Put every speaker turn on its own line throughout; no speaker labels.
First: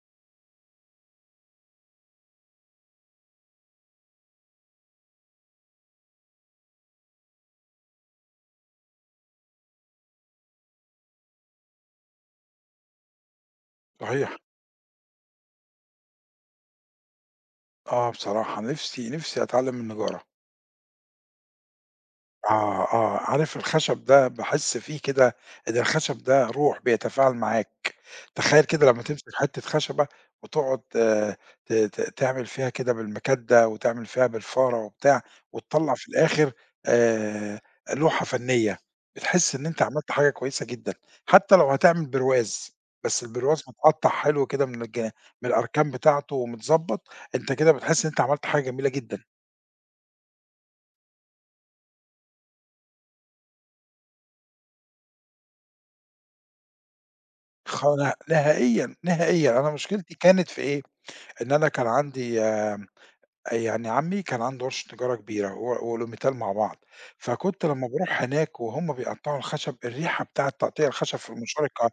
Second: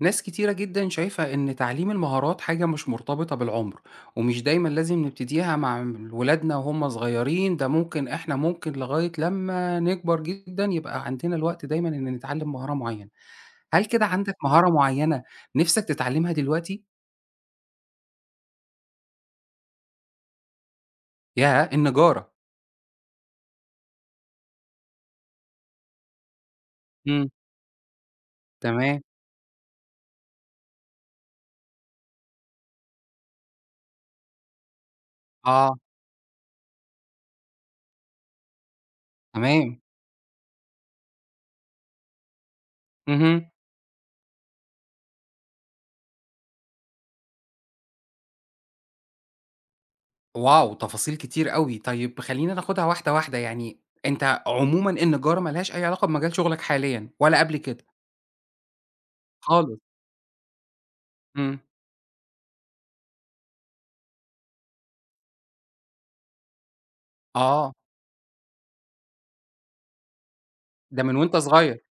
ناس كتيرة جدًا شايفة إن تعليم المهارات حاجة مش مرتبطة بالعمر، ومش دايمًا لازم نبتديها مع ولادنا وهُم صغيرين، ده ممكن إحنا ممكن لغاية لمّا نكبر جدًا يبقى عندنا الوقت دايمًا إن نتعلم مهارة معينة. هل كده عندك
صحيح.
مهارة معينة نِفْسك تتعلمها دلوقتي؟
بصراحة نِفْسي أتعلّم النجارة.
ياه! النجارة.
آه، آه، عارف الخشب ده باحس فيه كده إن الخشب ده روح
إمم،
بيتفاعل معاك، تخيّل كده
تمام،
لمّا تمسك حتّة خشبة وتقعد ت ت تعمل فيها كده بالمكَدة وتعمل فيها بالفارة وبتاع،
آه،
وتطلّع في الآخر آآ لوحة فنية، بتحس إن
تمام،
أنت عملت حاجة كويسة جدًا، حتى لو هتعمل برواز، بس
اهم.
البرواز متقطّع حلو كده من الأركان بتاعته ومتضبّط، أنت كده بتحس إن أنت عملت حاجة جميلة جدًا.
واو! تفاصيل كتير أوي. طيب خلّينا ناخدها واحدة، واحدة. يعني أنت عمومًا النجارة ما لهاش أي علاقة بمجال شغلك حاليًا ولا قبل كده
خلا نهائيًا، نهائيًا. أنا
خالص؟
مشكلتي كانت في إيه، إن
إمم.
أنا كان عندي يعني عمي كان عنده ورشة نجارة كبيرة هو والأوميتال مع بعض، فكنت
آه،
لمّا باروح هناك وهُم بيقطّعوا الخشب، الريحة بتاعة تقطيع
ده من
الخشب في
وأنت
المنشار
صغير،
الكه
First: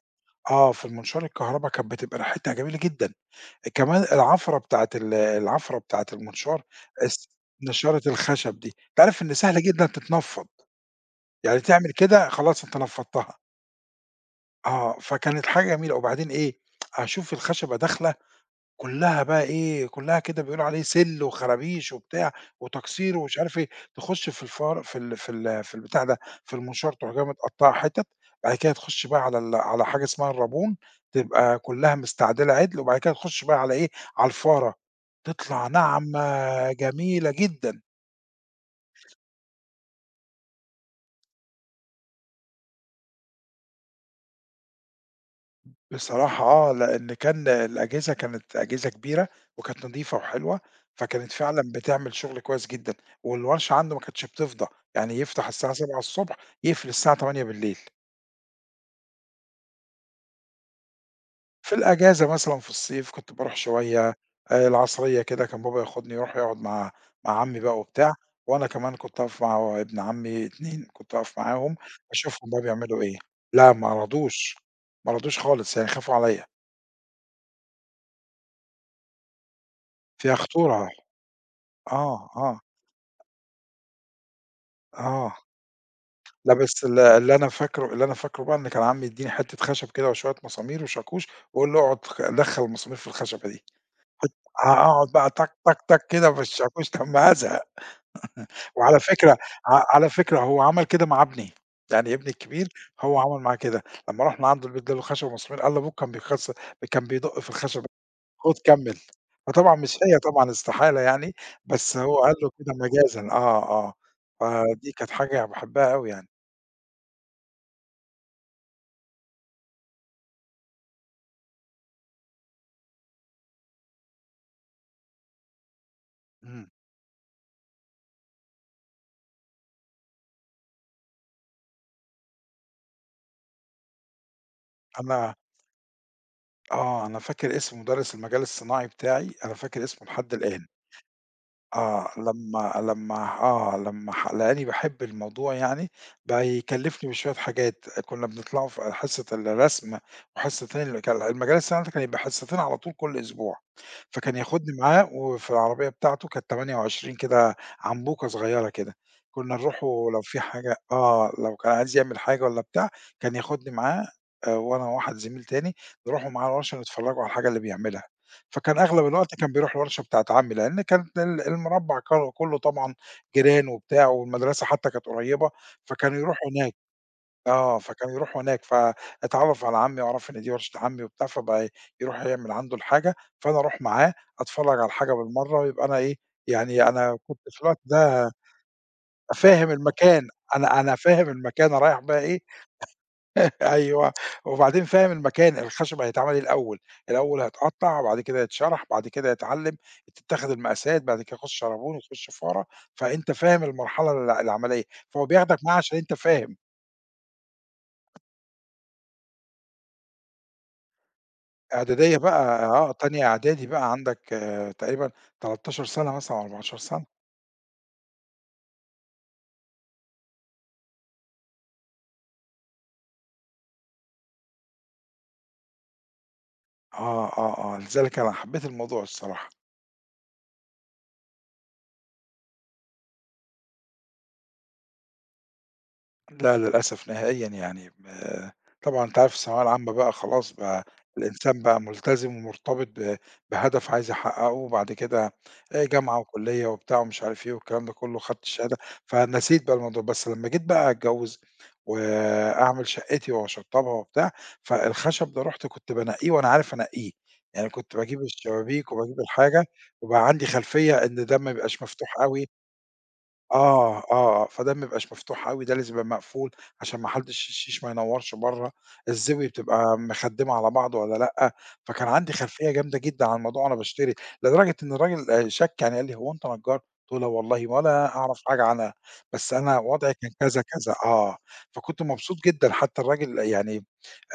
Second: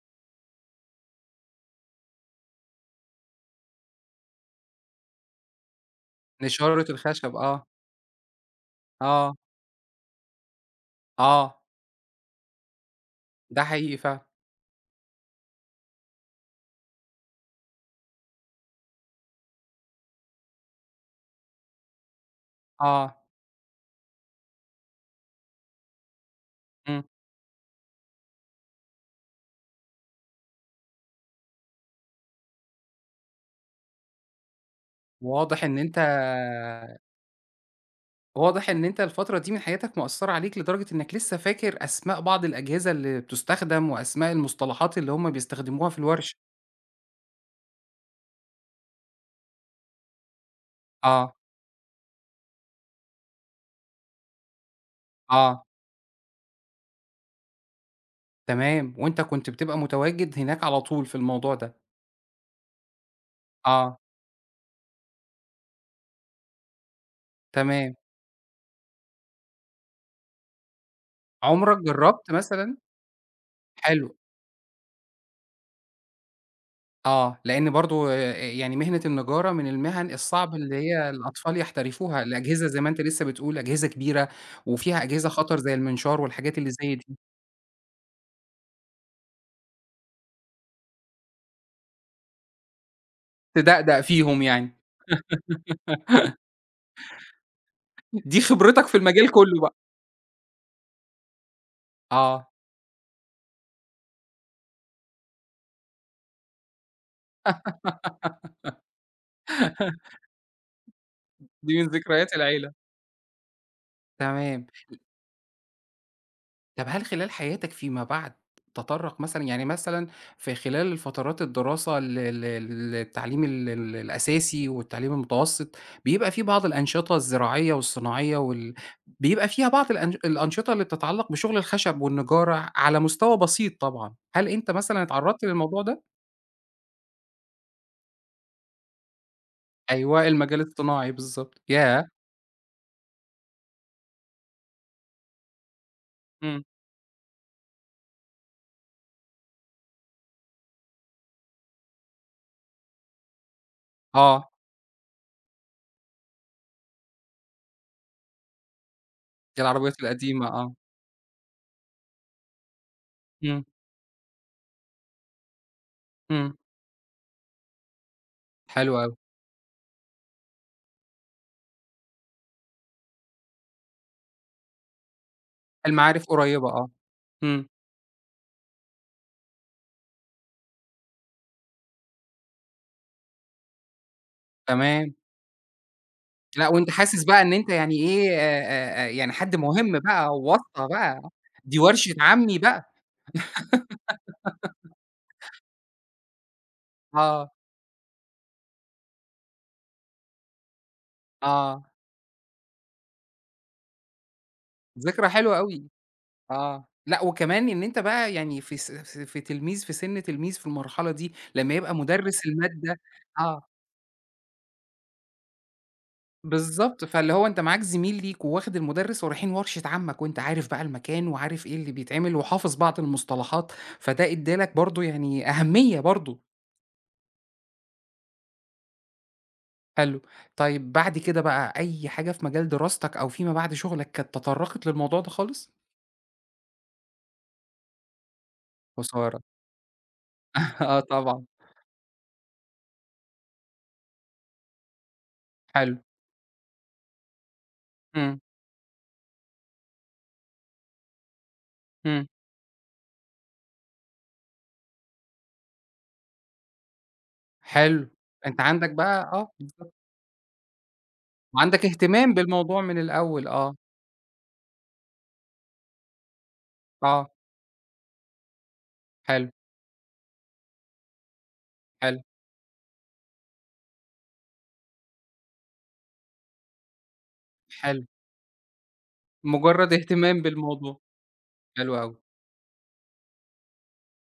في المنشار الكهربا كانت بتبقى ريحتها جميلة جدًا، كمان العفرة بتاعة المنشار
نشارة
الس
الخشب آه،
نشارة الخشب دي، أنت عارف إن
آه،
سهل جدًا تتنفّض،
آه،
يعني تعمل كده خلاص أنت نفّضتها.
ده حقيقي فعلًا،
فكانت حاجة جميلة، وبعدين إيه، أشوف الخشبة داخلة كلّها بقى إيه، كلّها كده بيقولوا عليه سِلّ وخرابيش وبتاع
آه،
وتكسير ومش عارف إيه، تخُش في الفار في ال في ال في البتاع ده، في المنشار
إمم،
تروح جاية متقطّعة حِتت، بعد كده تخُش بقى على حاجة اسمها الرابون، تبقى كلّها مستعدلة عِدل، وبعد كده تخُش بقى على إيه، على الفارة،
واضح
تطلع
إن أنت
ناعمة جميلة جدًا.
واضح إن أنت الفترة دي من حياتك مأثّرة عليك لدرجة إنك لسه فاكر أسماء بعض الأجهزة اللي بتُستخدم وأسماء المصطلحات اللي هم بيستخدموها في الورشة،
بصراحة آه، لإن كان الأجهزة كانت أجهزة كبيرة، وكانت نضيفة وحلوة، فكانت
آه،
فعلًا بتعمل شغل كويس جدًا، والورشة عنده ما كانتش بتفضى، يعني يفتح
آه،
الساعة 07:00 ص يقفل الساعة 20:00.
تمام، وأنت كنت بتبقى متواجد هناك على طول في الموضوع ده،
في الأجازة مثلًا في الصيف كنت باروح
آه،
شوية، العصرية كده كان بابا ياخدني يروح يقعد مع عمي بقى
تمام،
وبتاع، وأنا كمان كنت أقف مع ابن عمي 2 كنت أقف معاهم
عُمرك جرّبت
أشوفهم بقى
مثلًا
بيعملوا إيه، لأ ما
حلو،
رضوش، ما رضوش خالص يعني خافوا عليَّ،
آه، لإن برضه يعني مهنة النجارة من المهن
فيها
الصعب اللي
خطورة،
هي الأطفال يحترفوها،
آه، آه،
الأجهزة زي ما أنت لسه بتقول أجهزة كبيرة، وفيها أجهزة
آه.
خطر زي المنشار
لأ
والحاجات اللي
بس
زي
ال
دي،
اللي أنا فاكره بقى إن كان عمي يدّيني حتّة خشب كده وشوية مسامير وشاكوش ويقول لي اقعد دخّل المسامير في الخشبة دي،
تدقدق فيهم يعني،
هاقعد بقى تك، تك، تك كده في الشاكوش لمّا أزهق،
دي خبرتك في
وعلى
المجال
فكرة
كله بقى.
على فكرة هو عمل كده مع ابني، يعني ابني الكبير هو عمل معاه كده، لمّا رُحنا عنده البيت ادّاله خشب ومسامير قال لأبوك كان بيدق في الخشبة، خُد كمّل، فطبعًا
آه،
مش هي طبعًا استحالة يعني،
دي من
بس هو
ذكريات
قال له
العيلة.
كده مجازًا آه، آه،
تمام.
فدي كانت حاجة باحبها أوي يعني،
طب هل خلال حياتك فيما بعد تطرّق مثلًا يعني مثلًا في خلال فترات الدراسة ال ال التعليم ال ال الأساسي والتعليم المتوسط، بيبقى في بعض
إمم،
الأنشطة الزراعية والصناعية بيبقى فيها بعض الأنشطة اللي بتتعلّق بشغل الخشب والنجارة على مستوى بسيط طبعًا، هل أنت مثلًا
أنا
اتعرّضت للموضوع ده؟
آه، أنا فاكر اسم مُدرّس المجال الصناعي بتاعي، أنا فاكر اسمه
أيوه،
لحد
المجال
الآن.
الصناعي بالضبط، ياه!
آه، لمّا آه، لمّا لقاني باحب الموضوع يعني، بقى
إمم،
يكلّفني بشوية حاجات، كُنّا بنطلعوا في حصة الرسم وحصتين اللي كان المجال السنة كان يبقى حصتين على طول كل أسبوع، فكان
آه،
ياخدني معاه وفي العربية بتاعته كانت 28 كده عنبوكة صغيّرة كده، كُنّا
دي
نروح
العربيات
ولو في
القديمة آه،
حاجة آه، لو كان عايز يعمل حاجة والّا بتاع كان
إمم،
ياخدني معاه، وأنا وواحد زميل تاني، نروحوا معاه
إمم،
الورشة نتفرّجوا على الحاجة اللي بيعملها. فكان
حلو
أغلب
أوي،
الوقت كان بيروح الورشة بتاعة عمي، لإن كانت ال المربّع كلّه طبعًا جيران وبتاع، والمدرسة حتى كانت قريّبة، فكانوا
المعارف
يروحوا
قريّبة
هناك
آه، إمم،
آه، فكانوا يروحوا هناك، فاتعرّف على عمي وعرف إن دي ورشة عمي وبتاع، فبقى يروح يعمل عنده الحاجة، فأنا أروح معاه أتفرّج على الحاجة
تمام.
بالمرّة، يبقى أنا إيه،
لأ،
يعني
وأنت
أنا
حاسس
كنت
بقى إن
في
أنت
الوقت
يعني إيه
ده
يعني حد
فاهم
مهم
المكان،
بقى
أنا
واسطة
أنا
بقى،
فاهم المكان،
دي
أنا رايح
ورشة
بقى إيه،
عمي بقى،
أيوه، وبعدين فاهم المكان، الخشب هيتعمل إيه الأول، الأول
آه،
هيتقطّع وبعد كده يتشرَح، بعد كده يتعلّم، تتاخد المقاسات، بعد كده يخُش
آه،
شرابيل ويخُش فارة، فأنت فاهم المرحلة العملية، فهو
ذكرى حلوة
بياخدك معاه
أوي،
عشان أنت فاهم.
آه، لأ وكمان إن أنت بقى يعني في س س في تلميذ في سن تلميذ في المرحلة دي، لمّا يبقى
إعدادية
مدرس
بقى آه،
المادة
تانية
آه،
إعدادي بقى عندك آه تقريبًا 13 سَنة مثلًا أو 14
بالضبط،
سَنة.
فاللي هو أنت معاك زميل ليك وواخد المدرس ورايحين ورشة عمك، وأنت عارف بقى المكان وعارف إيه اللي بيتعمل وحافظ بعض المصطلحات، فده ادّى لك برضه يعني أهمية برضه.
آه، آه، آه، لذلك أنا حبّيت الموضوع الصراحة.
حلو. طيب بعد كده بقى أي حاجة في مجال دراستك أو فيما بعد شغلك كانت تطرّقت للموضوع ده خالص؟
لأ، للأسف نهائيًا يعني طبعًا أنت عارف
خسارة.
الثانوية العامة بقى خلاص بقى
آه طبعًا.
الإنسان بقى ملتزم ومرتبط بهدف عايز يحققه، وبعد كده
حلو.
جامعة وكلية وبتاع ومش عارف إيه والكلام ده كله،
إمم.
خدت الشهادة فنسيت بقى الموضوع، بس لمّا جيت بقى أتجوّز
إمم.
وأعمل شقتي وأشطّبها وبتاع، فالخشب ده رُحت كنت بانقيه وأنا عارف أنقيه، يعني كنت
حلو.
باجيب
أنت عندك
الشبابيك وباجيب
بقى آه
الحاجة
بالضبط.
وبقى عندي خلفية إن ده ما يبقاش
وعندك
مفتوح
اهتمام
أوي،
بالموضوع من الأول آه.
آه، آه، آه، فده ما بيبقاش مفتوح أوي، ده لازم يبقى مقفول عشان ما
آه.
حدش الشيش ما ينوّرش برّه، الزاوية
حلو،
بتبقى مخدّمة على بعض والّا لأ، فكان
حلو،
عندي خلفية جامدة جدًا عن الموضوع وأنا باشتري، لدرجة إن الراجل شَك يعني قال لي: "هو أنت نجّار؟" قُلت له: "لا والله
حلو.
ولا أعرف حاجة عنها، بس أنا
مجرّد
وضعي كان
اهتمام
كذا، كذا."
بالموضوع.
آه،
حلو
فكنت
أوي.
مبسوط جدًا حتى الراجل يعني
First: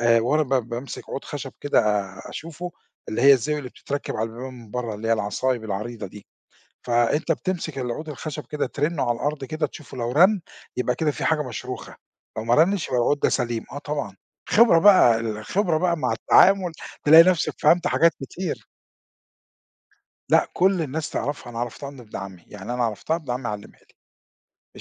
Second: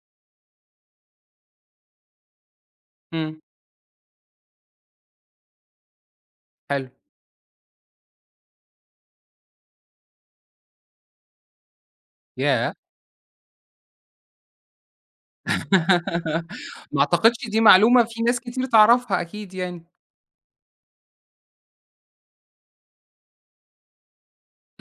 وأنا بامسك عود خشب كده آه، أشوفه، اللي هي
إمم.
الزاوية اللي بتتركب على البيبان من برّه، اللي هي العصايب العريضة دي.
حلو.
فأنت بتمسك العود الخشب كده ترنه على الأرض كده تشوفه لو رن يبقى كده في حاجة مشروخة، لو ما
ياه!
رنش يبقى العود ده سليم، آه طبعًا، خبرة بقى الخبرة بقى مع التعامل
ما
تلاقي
أعتقدش
نفسك
دي
فهمت
معلومة
حاجات
في ناس كتير
كتير،
تعرفها أكيد يعني.
لأ كل الناس تعرفها، أنا عرفتها من ابن عمي، يعني أنا عرفتها ابن عمي علمها لي،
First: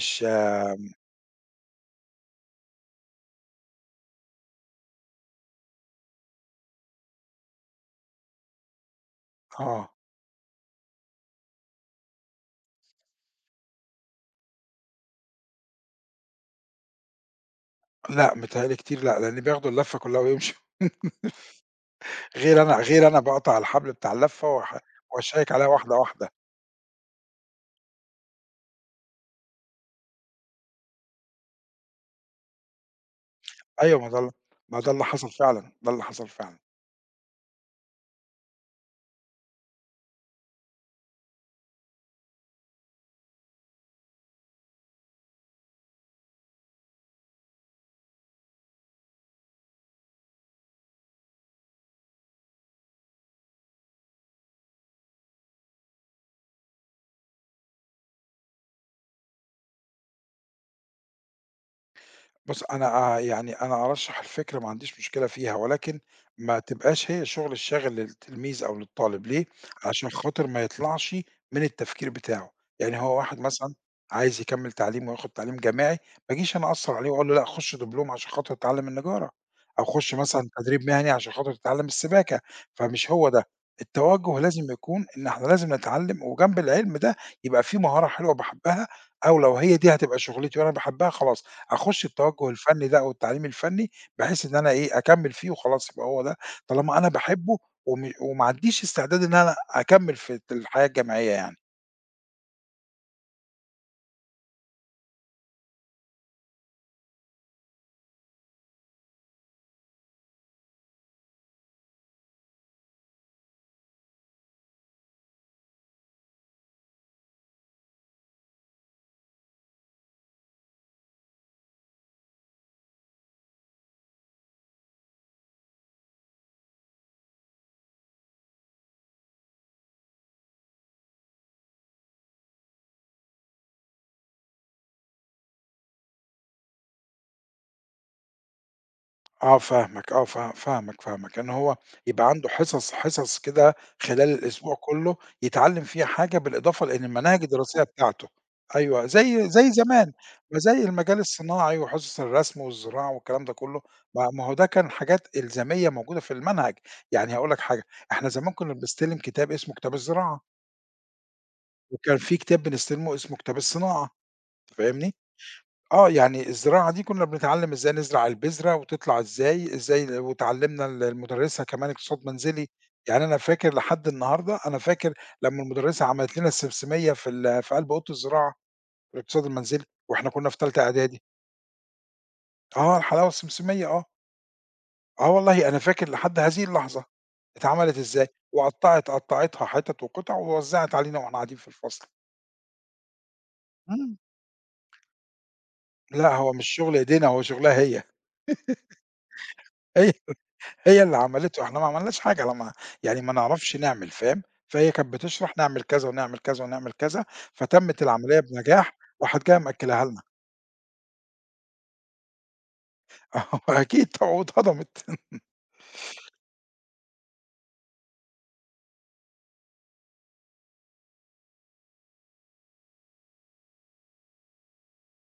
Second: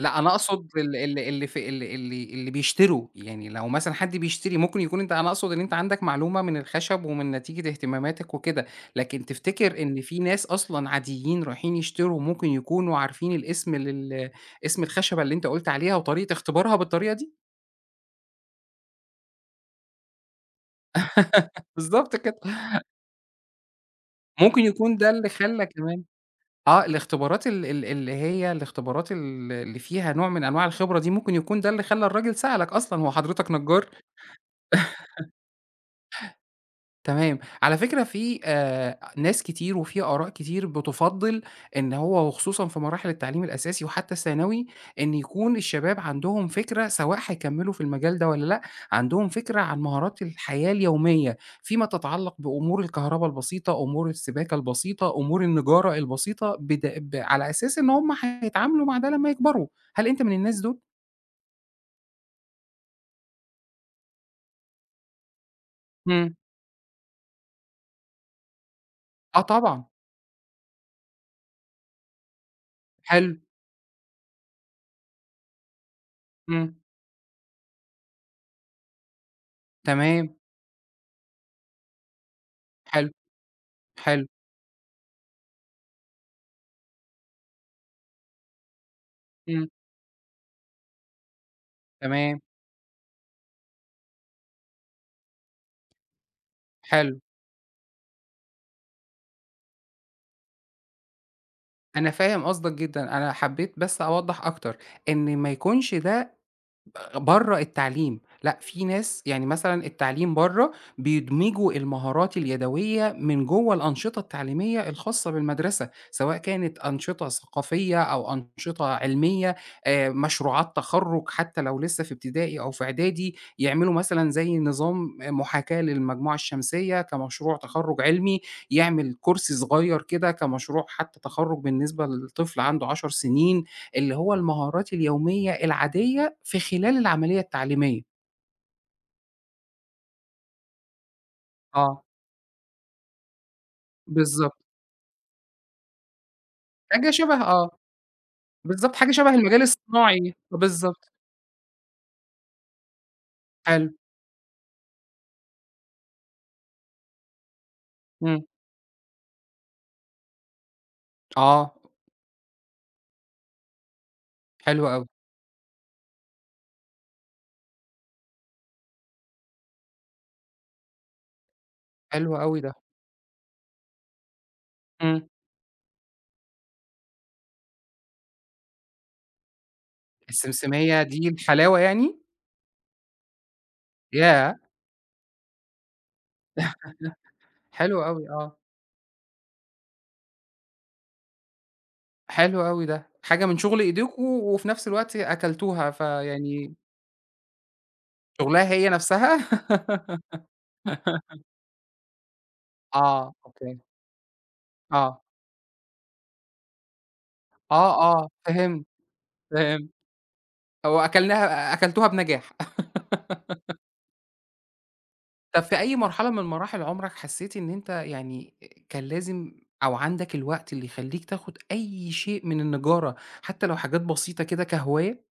لأ، أنا أقصد ال ال اللي في ال اللي بيشتروا، يعني لو مثلًا حد بيشتري ممكن يكون أنت أنا أقصد إن أنت عندك معلومة من الخشب ومن نتيجة اهتماماتك وكده، لكن تفتكر
آه،
إن في ناس أصلًا عاديين رايحين يشتروا ممكن يكونوا عارفين الاسم اسم الخشبة اللي أنت قُلت عليها وطريقة اختبارها بالطريقة دي؟
لأ متهيأ لي كتير لأ، لإن بياخدوا اللفة كلها ويمشوا،
بالضبط كده،
غير أنا باقطع الحبل بتاع اللفة
ممكن يكون ده اللي
وأشيّك
خلّى
عليها واحدة
كمان
واحدة،
آه، الاختبارات ال ال اللي هي الاختبارات اللي فيها نوع من أنواع الخبرة دي، ممكن يكون ده اللي خلّى الراجل سألك أصلًا، هو حضرتك نجّار؟
أيوه ما ده ما ده اللي حصل فعلًا، ده اللي حصل فعلًا.
تمام. على فكرة في ناس كتير وفي آراء كتير بتُفضّل إن هو وخصوصًا في مراحل التعليم الأساسي وحتى الثانوي، إن يكون الشباب عندهم فكرة سواء هيكمّلوا في المجال ده والّا لأ، عندهم فكرة عن مهارات الحياة اليومية، فيما تتعلّق بأمور الكهربا البسيطة، أمور السباكة البسيطة، أمور النجارة البسيطة، بد ب على أساس إن هم هيتعاملوا مع ده لمّا يكبروا. هل أنت من الناس دول؟
بُص، أنا يعني أنا أرشّح الفكرة ما عنديش مشكلة فيها، ولكن
إمم.
ما تبقاش هي شغل الشاغل للتلميذ أو للطالب،
آه
ليه؟
طبعًا.
عشان خاطر ما يطلعش من التفكير بتاعه، يعني هو
حلو.
واحد مثلًا عايز يكمّل تعليمه وياخد تعليم جامعي، ما اجيش أنا
إمم.
أأثّر عليه وأقول له لأ خُش دبلوم عشان خاطر تتعلّم النجارة، أو خُش
تمام.
مثلًا تدريب مهني عشان خاطر تتعلّم السباكة،
حلو،
فمش هو ده،
حلو.
التوجُّه لازم يكون إن إحنا لازم نتعلّم وجنب العلم ده يبقى في مهارة حلوة باحبّها، أو لو
إمم.
هي دي هتبقى شُغلتي وأنا باحبّها خلاص أخُش
تمام.
التوجُّه الفني ده أو التعليم الفني، بحيث إن أنا إيه، أكمّل فيه وخلاص يبقى هو ده، طالما أنا
حلو.
باحبه وما عنديش استعداد إن أنا أكمّل في الحياة الجامعية يعني.
أنا فاهم قصدك جدًا، أنا حبيت بس أوضّح أكتر، إن ما يكونش ده برّه التعليم، لأ في ناس يعني مثلًا التعليم برّه بيدمجوا المهارات اليدوية من جوّه الأنشطة التعليمية الخاصة بالمدرسة، سواء كانت أنشطة ثقافية أو أنشطة علمية، مشروعات تخرُّج حتى لو لسه في ابتدائي أو في إعدادي، يعملوا مثلًا زي نظام محاكاة للمجموعة الشمسية كمشروع تخرُّج علمي، يعمل كُرسي صغيّر كده كمشروع حتى تخرُّج بالنسبة لطفل عنده 10 سنين. اللي هو المهارات اليومية العادية في خلال العملية التعليمية.
آه فاهمك، آه فاهمك، إن هو
آه.
يبقى عنده حصص كده خلال
بالضبط.
الأسبوع كلّه يتعلّم فيها حاجة، بالإضافة لإن
حاجة شبه
المناهج
آه.
الدراسية بتاعته
بالضبط،
أيوه،
حاجة شبه
زي
المجال
زي زمان،
الصناعي.
ما زي
بالضبط.
المجال الصناعي وحصص الرسم والزراعة والكلام ده كلّه،
حلو.
ما هو ده كان حاجات إلزامية موجودة في المنهج، يعني هاقول لك حاجة، إحنا
إمم.
زمان كنّا بنستلم كتاب اسمه كتاب الزراعة،
آه.
وكان في كتاب بنستلمه اسمه كتاب الصناعة،
حلو أوي.
فاهمني؟ آه، يعني الزراعة دي كُنّا بنتعلّم إزاي نزرع البذرة وتطلع إزاي، إزاي واتعلّمنا المُدرّسة كمان اقتصاد
حلو أوي
منزلي،
ده.
يعني أنا فاكر لحد النهارده أنا فاكر
إمم.
لمّا المُدرّسة عملت لنا السمسمية في قلب أوضة الزراعة في الاقتصاد المنزلي وإحنا كُنّا في تالتة
السمسمية
إعدادي،
دي الحلاوة يعني؟
آه، الحلاوة السمسمية آه،
ياه!
آه والله أنا فاكر لحد هذه اللحظة اتعملت
حلو
إزاي،
أوي آه.
قطّعتها حِتَت وقطع ووزّعت علينا وإحنا قاعدين في الفصل.
حلو أوي ده. حاجة من شغل
إمم.
إيديكم وفي نفس الوقت أكلتوها،
لأ، هو مش
فيعني
شُغل إيدينا، هو شُغلها هي،
شغلها هي نفسها؟
هي هي اللي عملته، إحنا ما عملناش حاجة لما يعني ما
آه.
نعرفش
أوكي.
نعمل فاهم، فهي كانت
آه.
بتشرح نعمل كذا، ونعمل كذا، ونعمل كذا، فتمِّت
آه، آه.
العملية
فهمت.
بنجاح، وراحت جاية
فهمت.
مأكّلاها لنا،
هو أكلناها أكلتوها بنجاح.
أكيد طبعًا واتهضمت.
طب في أي مرحلة من مراحل عمرك حسيت إن أنت يعني كان لازم أو عندك الوقت اللي يخلّيك تاخد أي شيء من النجارة، حتى لو حاجات بسيطة كده كهواية،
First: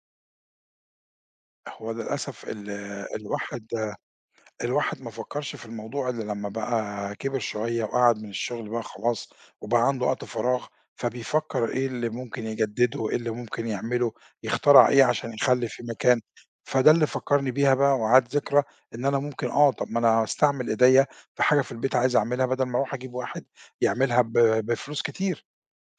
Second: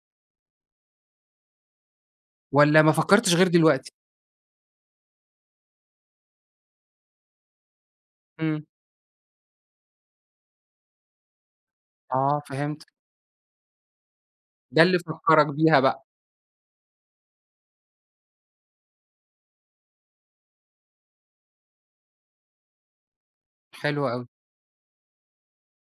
هو للأسف ال
والّا ما فكّرتش غير
الواحد
دلوقتي؟
الواحد ما فكّرش في الموضوع إلا لمّا بقى كِبِر شوية وقعد من
إمم،
الشغل بقى خلاص، وبقى عنده وقت فراغ، فبيفكّر إيه اللي
آه
ممكن
فهمت،
يجدّده، إيه اللي ممكن يعمله،
ده
يخترع
اللي
إيه عشان
فكّرك
يخلّي
بيها
في
بقى،
مكان، فده اللي فكّرني بيها بقى وعاد ذكرى إن أنا ممكن آه، طَب ما أنا أستعمل إيديّا في حاجة في البيت عايز أعملها بدل ما أروح أجيب واحد
حلو
يعملها
أوي،
بفلوس كتير.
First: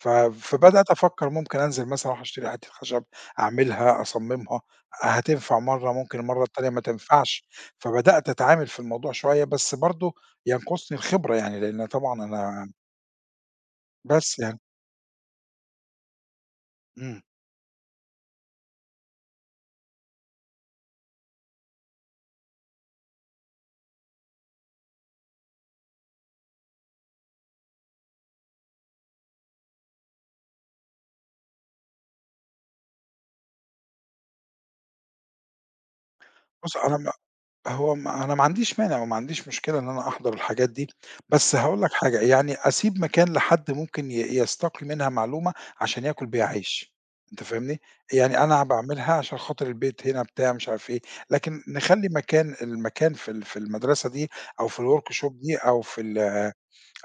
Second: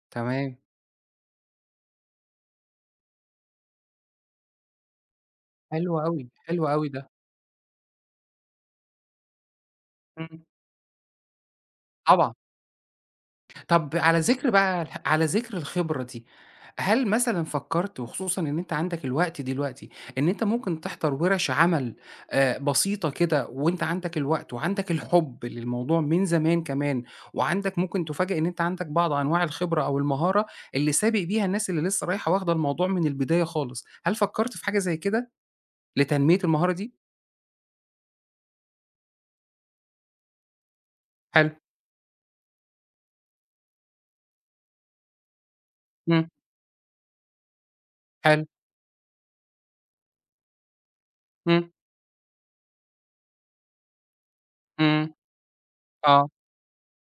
ف
تمام،
فبدأت أفكّر ممكن أنزل مثلًا أروح أشتري حتّة خشب، أعملها، أصمّمها، هتنفع
حلو
مرّة، ممكن
أوي،
المرّة
حلو
التانية ما
أوي ده،
تنفعش، فبدأت أتعامل في الموضوع شوية، بس برضه
إمم،
ينقصني الخبرة يعني، لإن طبعًا
طبعًا.
أنا
طب على
بس
ذكر
يعني
بقى على ذكر الخبرة دي، هل
إمم،
مثلًا فكّرت وخصوصًا إن أنت عندك الوقت دلوقتي، إن أنت ممكن تحضر ورش عمل بسيطة كده وأنت عندك الوقت وعندك الحُب للموضوع من زمان كمان، وعندك ممكن تُفاجأ إن أنت عندك بعض أنواع الخبرة أو المهارة اللي سابق بيها الناس اللي لسه رايحة واخدة الموضوع من البداية خالص، هل فكّرت في حاجة زي كده لتنمية المهارة
بُص
دي؟
أنا هو ما أنا ما عنديش مانع وما عنديش مشكلة إن أنا أحضر الحاجات دي،
حلو،
بس هاقول لك حاجة، يعني أسيب مكان لحد ممكن يستقي منها معلومة عشان ياكل
إمم،
بيها عيش، أنت فاهمني؟ يعني
حلو،
أنا باعملها عشان خاطر البيت هنا بتاع مش عارف إيه، لكن
إمم،
نخلّي المكان في في المدرسة دي أو في
إمم،
الworkshop دي أو في
آه،
ال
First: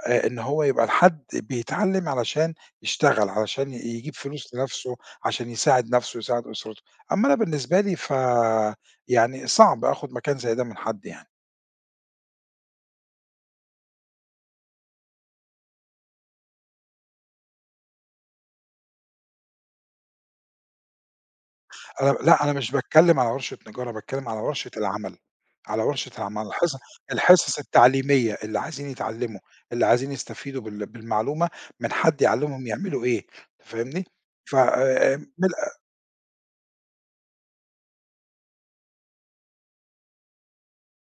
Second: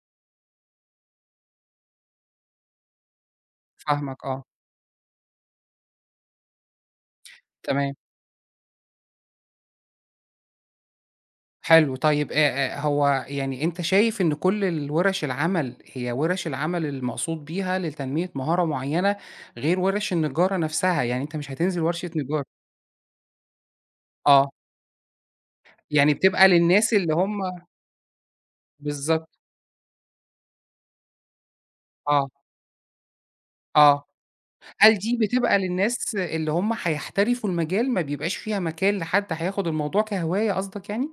إن هو يبقى الحد بيتعلّم علشان يشتغل، علشان يجيب
فاهمك آه،
فلوس لنَفْسه، عشان يساعد نَفْسه ويساعد أسرته، أمّا أنا بالنسبة
تمام.
لي يعني صعب آخُد مكان زي ده من حد يعني،
حلو طيب هو يعني أنت شايف إن كل ال وِرَش العمل هي وِرَش العمل المقصود بيها لتنمية مهارة معيّنة غير وِرَش النجارة نَفْسها، يعني أنت مش هتنزل ورشة
أنا لأ،
نجارة
أنا مش باتكلّم على ورشة نجارة، باتكلّم على
آه،
ورشة العمل، على ورشة
يعني بتبقى
العمل،
للناس اللي هم
الحصص التعليمية اللي عايزين
بالضبط
يتعلّموا، اللي عايزين يستفيدوا بالمعلومة من حد
آه،
يعلّمهم يعملوا إيه، أنت
آه،
فاهمني؟ ف
هل دي
من
بتبقى للناس اللي هم هيحترفوا المجال ما بيبقاش فيها مكان لحد هياخد الموضوع كهواية قصدك يعني؟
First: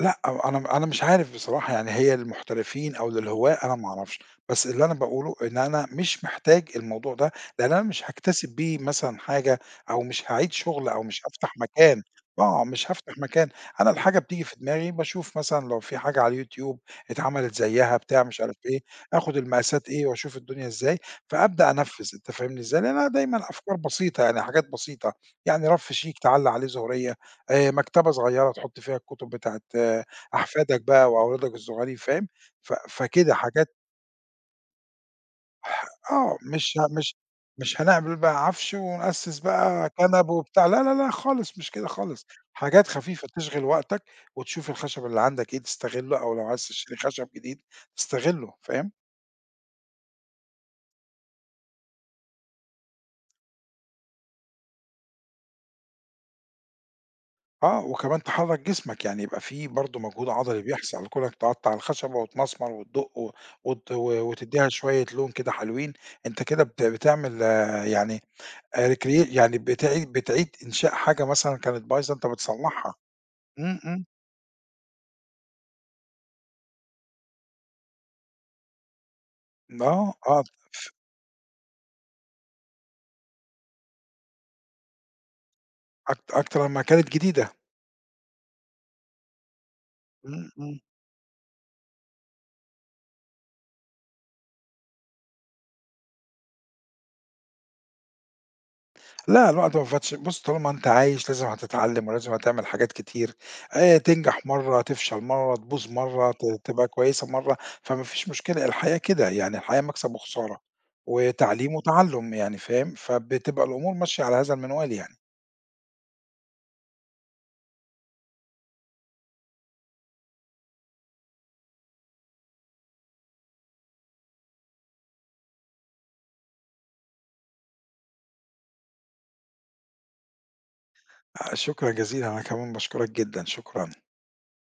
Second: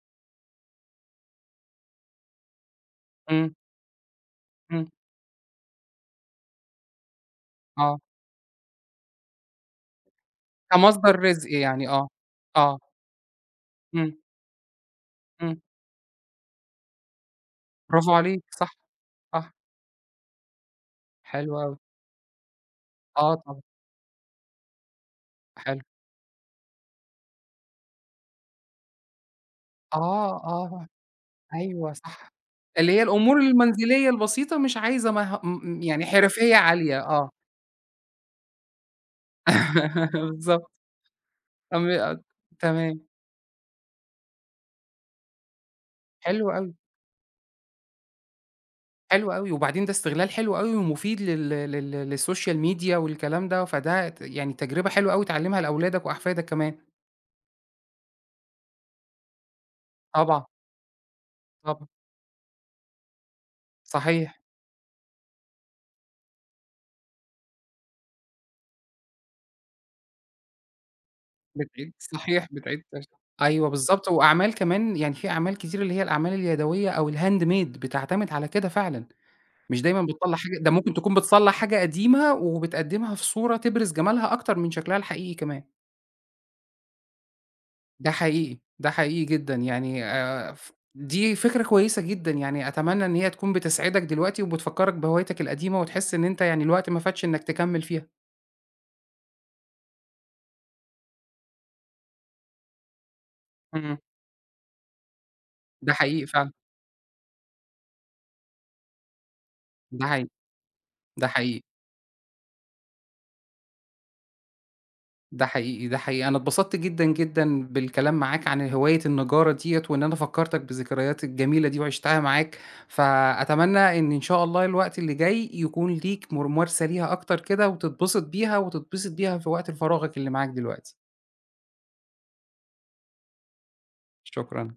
لأ، أو أنا مش عارف بصراحة يعني هي للمحترفين أو للهواة
إمم،
أنا ما أعرفش، بس اللي
إمم،
أنا باقوله إن أنا مش محتاج الموضوع ده، لأن أنا
آه،
مش هاكتسب بيه مثلًا حاجة أو مش هاعيد شغل أو
كمصدر
مش
رزق
هافتح
يعني
مكان،
آه،
آه،
آه،
مش هافتح مكان، أنا
إمم،
الحاجة بتيجي في دماغي باشوف
إمم،
مثلًا لو في حاجة على اليوتيوب اتعملت زيّها
برافو
بتاع مش
عليك
عارف
صح،
إيه، آخد
صح،
المقاسات إيه وأشوف الدنيا إزاي،
حلو
فأبدأ
أوي،
أنفّذ أنت فاهمني إزاي؟ لأن أنا
آه
دايمًا
طبعًا.
أفكار بسيطة يعني حاجات بسيطة، يعني
حلو.
رف شيك تعلّق عليه زهرية، مكتبة صغيّرة تحُط فيها الكتب بتاعة
آه،
أحفادك
آه،
بقى وأولادك
أيوه
الصغيّرين فاهم،
صح. اللي هي
فكده
الأمور
حاجات
المنزلية البسيطة مش عايزة مه م يعني
آه،
حرفية
مش ه
عالية،
مش
آه.
مش هنعمل بقى عَفش ونأسّس بقى كَنَب وبتاع،
بالضبط.
لا، لا، لا خالص مش
أم
كده خالص، حاجات
تمام.
خفيفة تشغِل وقتك وتشوف الخشب اللي عندك إيه تستغِلّه أو
حلو
لو عايز
أوي،
تشتري خشب جديد تستغِلّه، فاهم؟
حلو أوي. وبعدين ده استغلال حلو أوي ومفيد لل لل للسوشيال ميديا والكلام ده، فده يعني تجربة حلوة أوي تعلّمها لأولادك وأحفادك كمان.
آه، وكمان تحرّك جسمك، يعني يبقى في برضه مجهود
طبعًا،
عضلي بيحصل، كونك تقطّع
طبعًا.
الخشبة وتمسمر وتدُق
صحيح.
وتدّيها شوية لون كده حلوين، أنت كده بتعمل آه، يعني recrea يعني بتعيد إنشاء حاجة مثلًا كانت
بتعيد
بايظة أنت
صحيح، بتعيد
بتصلّحها.
تش أيوه
إمم، إمم.
بالضبط. وأعمال كمان يعني في أعمال كتير اللي هي الأعمال اليدوية أو الhandmade بتعتمد على كده فعلًا. مش دايمًا
آه،
بتطلّع
آه،
حاجة ده ممكن تكون بتصلّح حاجة قديمة، وبتقدّمها في صورة تبرز جمالها أكتر من شكلها الحقيقي كمان.
أكتر لمّا كانت جديدة.
ده حقيقي، ده حقيقي جدًا يعني
إمم،
ف
إمم.
دي فكرة كويسة جدًا، يعني أتمنى إن هي تكون بتسعدك دلوقتي، وبتفكّرك بهوايتك القديمة، وتحس إن أنت يعني الوقت ما فاتش إنك تكمّل فيها.
لأ، الوقت ما فاتش، بُص طالما أنت عايش لازم هتتعلّم ولازم هتعمل حاجات كتير،
إمم،
تنجح مرّة، تفشل مرّة، تبوظ
ده حقيقي
مرّة،
فعلًا،
تبقى كويسة مرّة، فما فيش مشكلة، الحياة كده، يعني الحياة
ده
مكسب
حقيقي،
وخسارة،
ده حقيقي.
وتعليم وتعلُّم يعني فاهم؟ فبتبقى الأمور ماشية على هذا المنوال يعني.
ده حقيقي، ده حقيقي. أنا اتبسطت جدًا، جدًا بالكلام معاك عن هواية النجارة ديّة، وإن أنا فكّرتك بالذكريات الجميلة دي وعِشتها معاك، فأتمنى إن إن شاء الله الوقت اللي جاي يكون ليك ممارسة ليها أكتر كده وتتبسط بيها، وتتبسط بيها في وقت فراغك اللي معاك دلوقتي.
شكرًا جزيلًا، أنا كمان باشكرك جدًا، شكرًا.
شكرًا.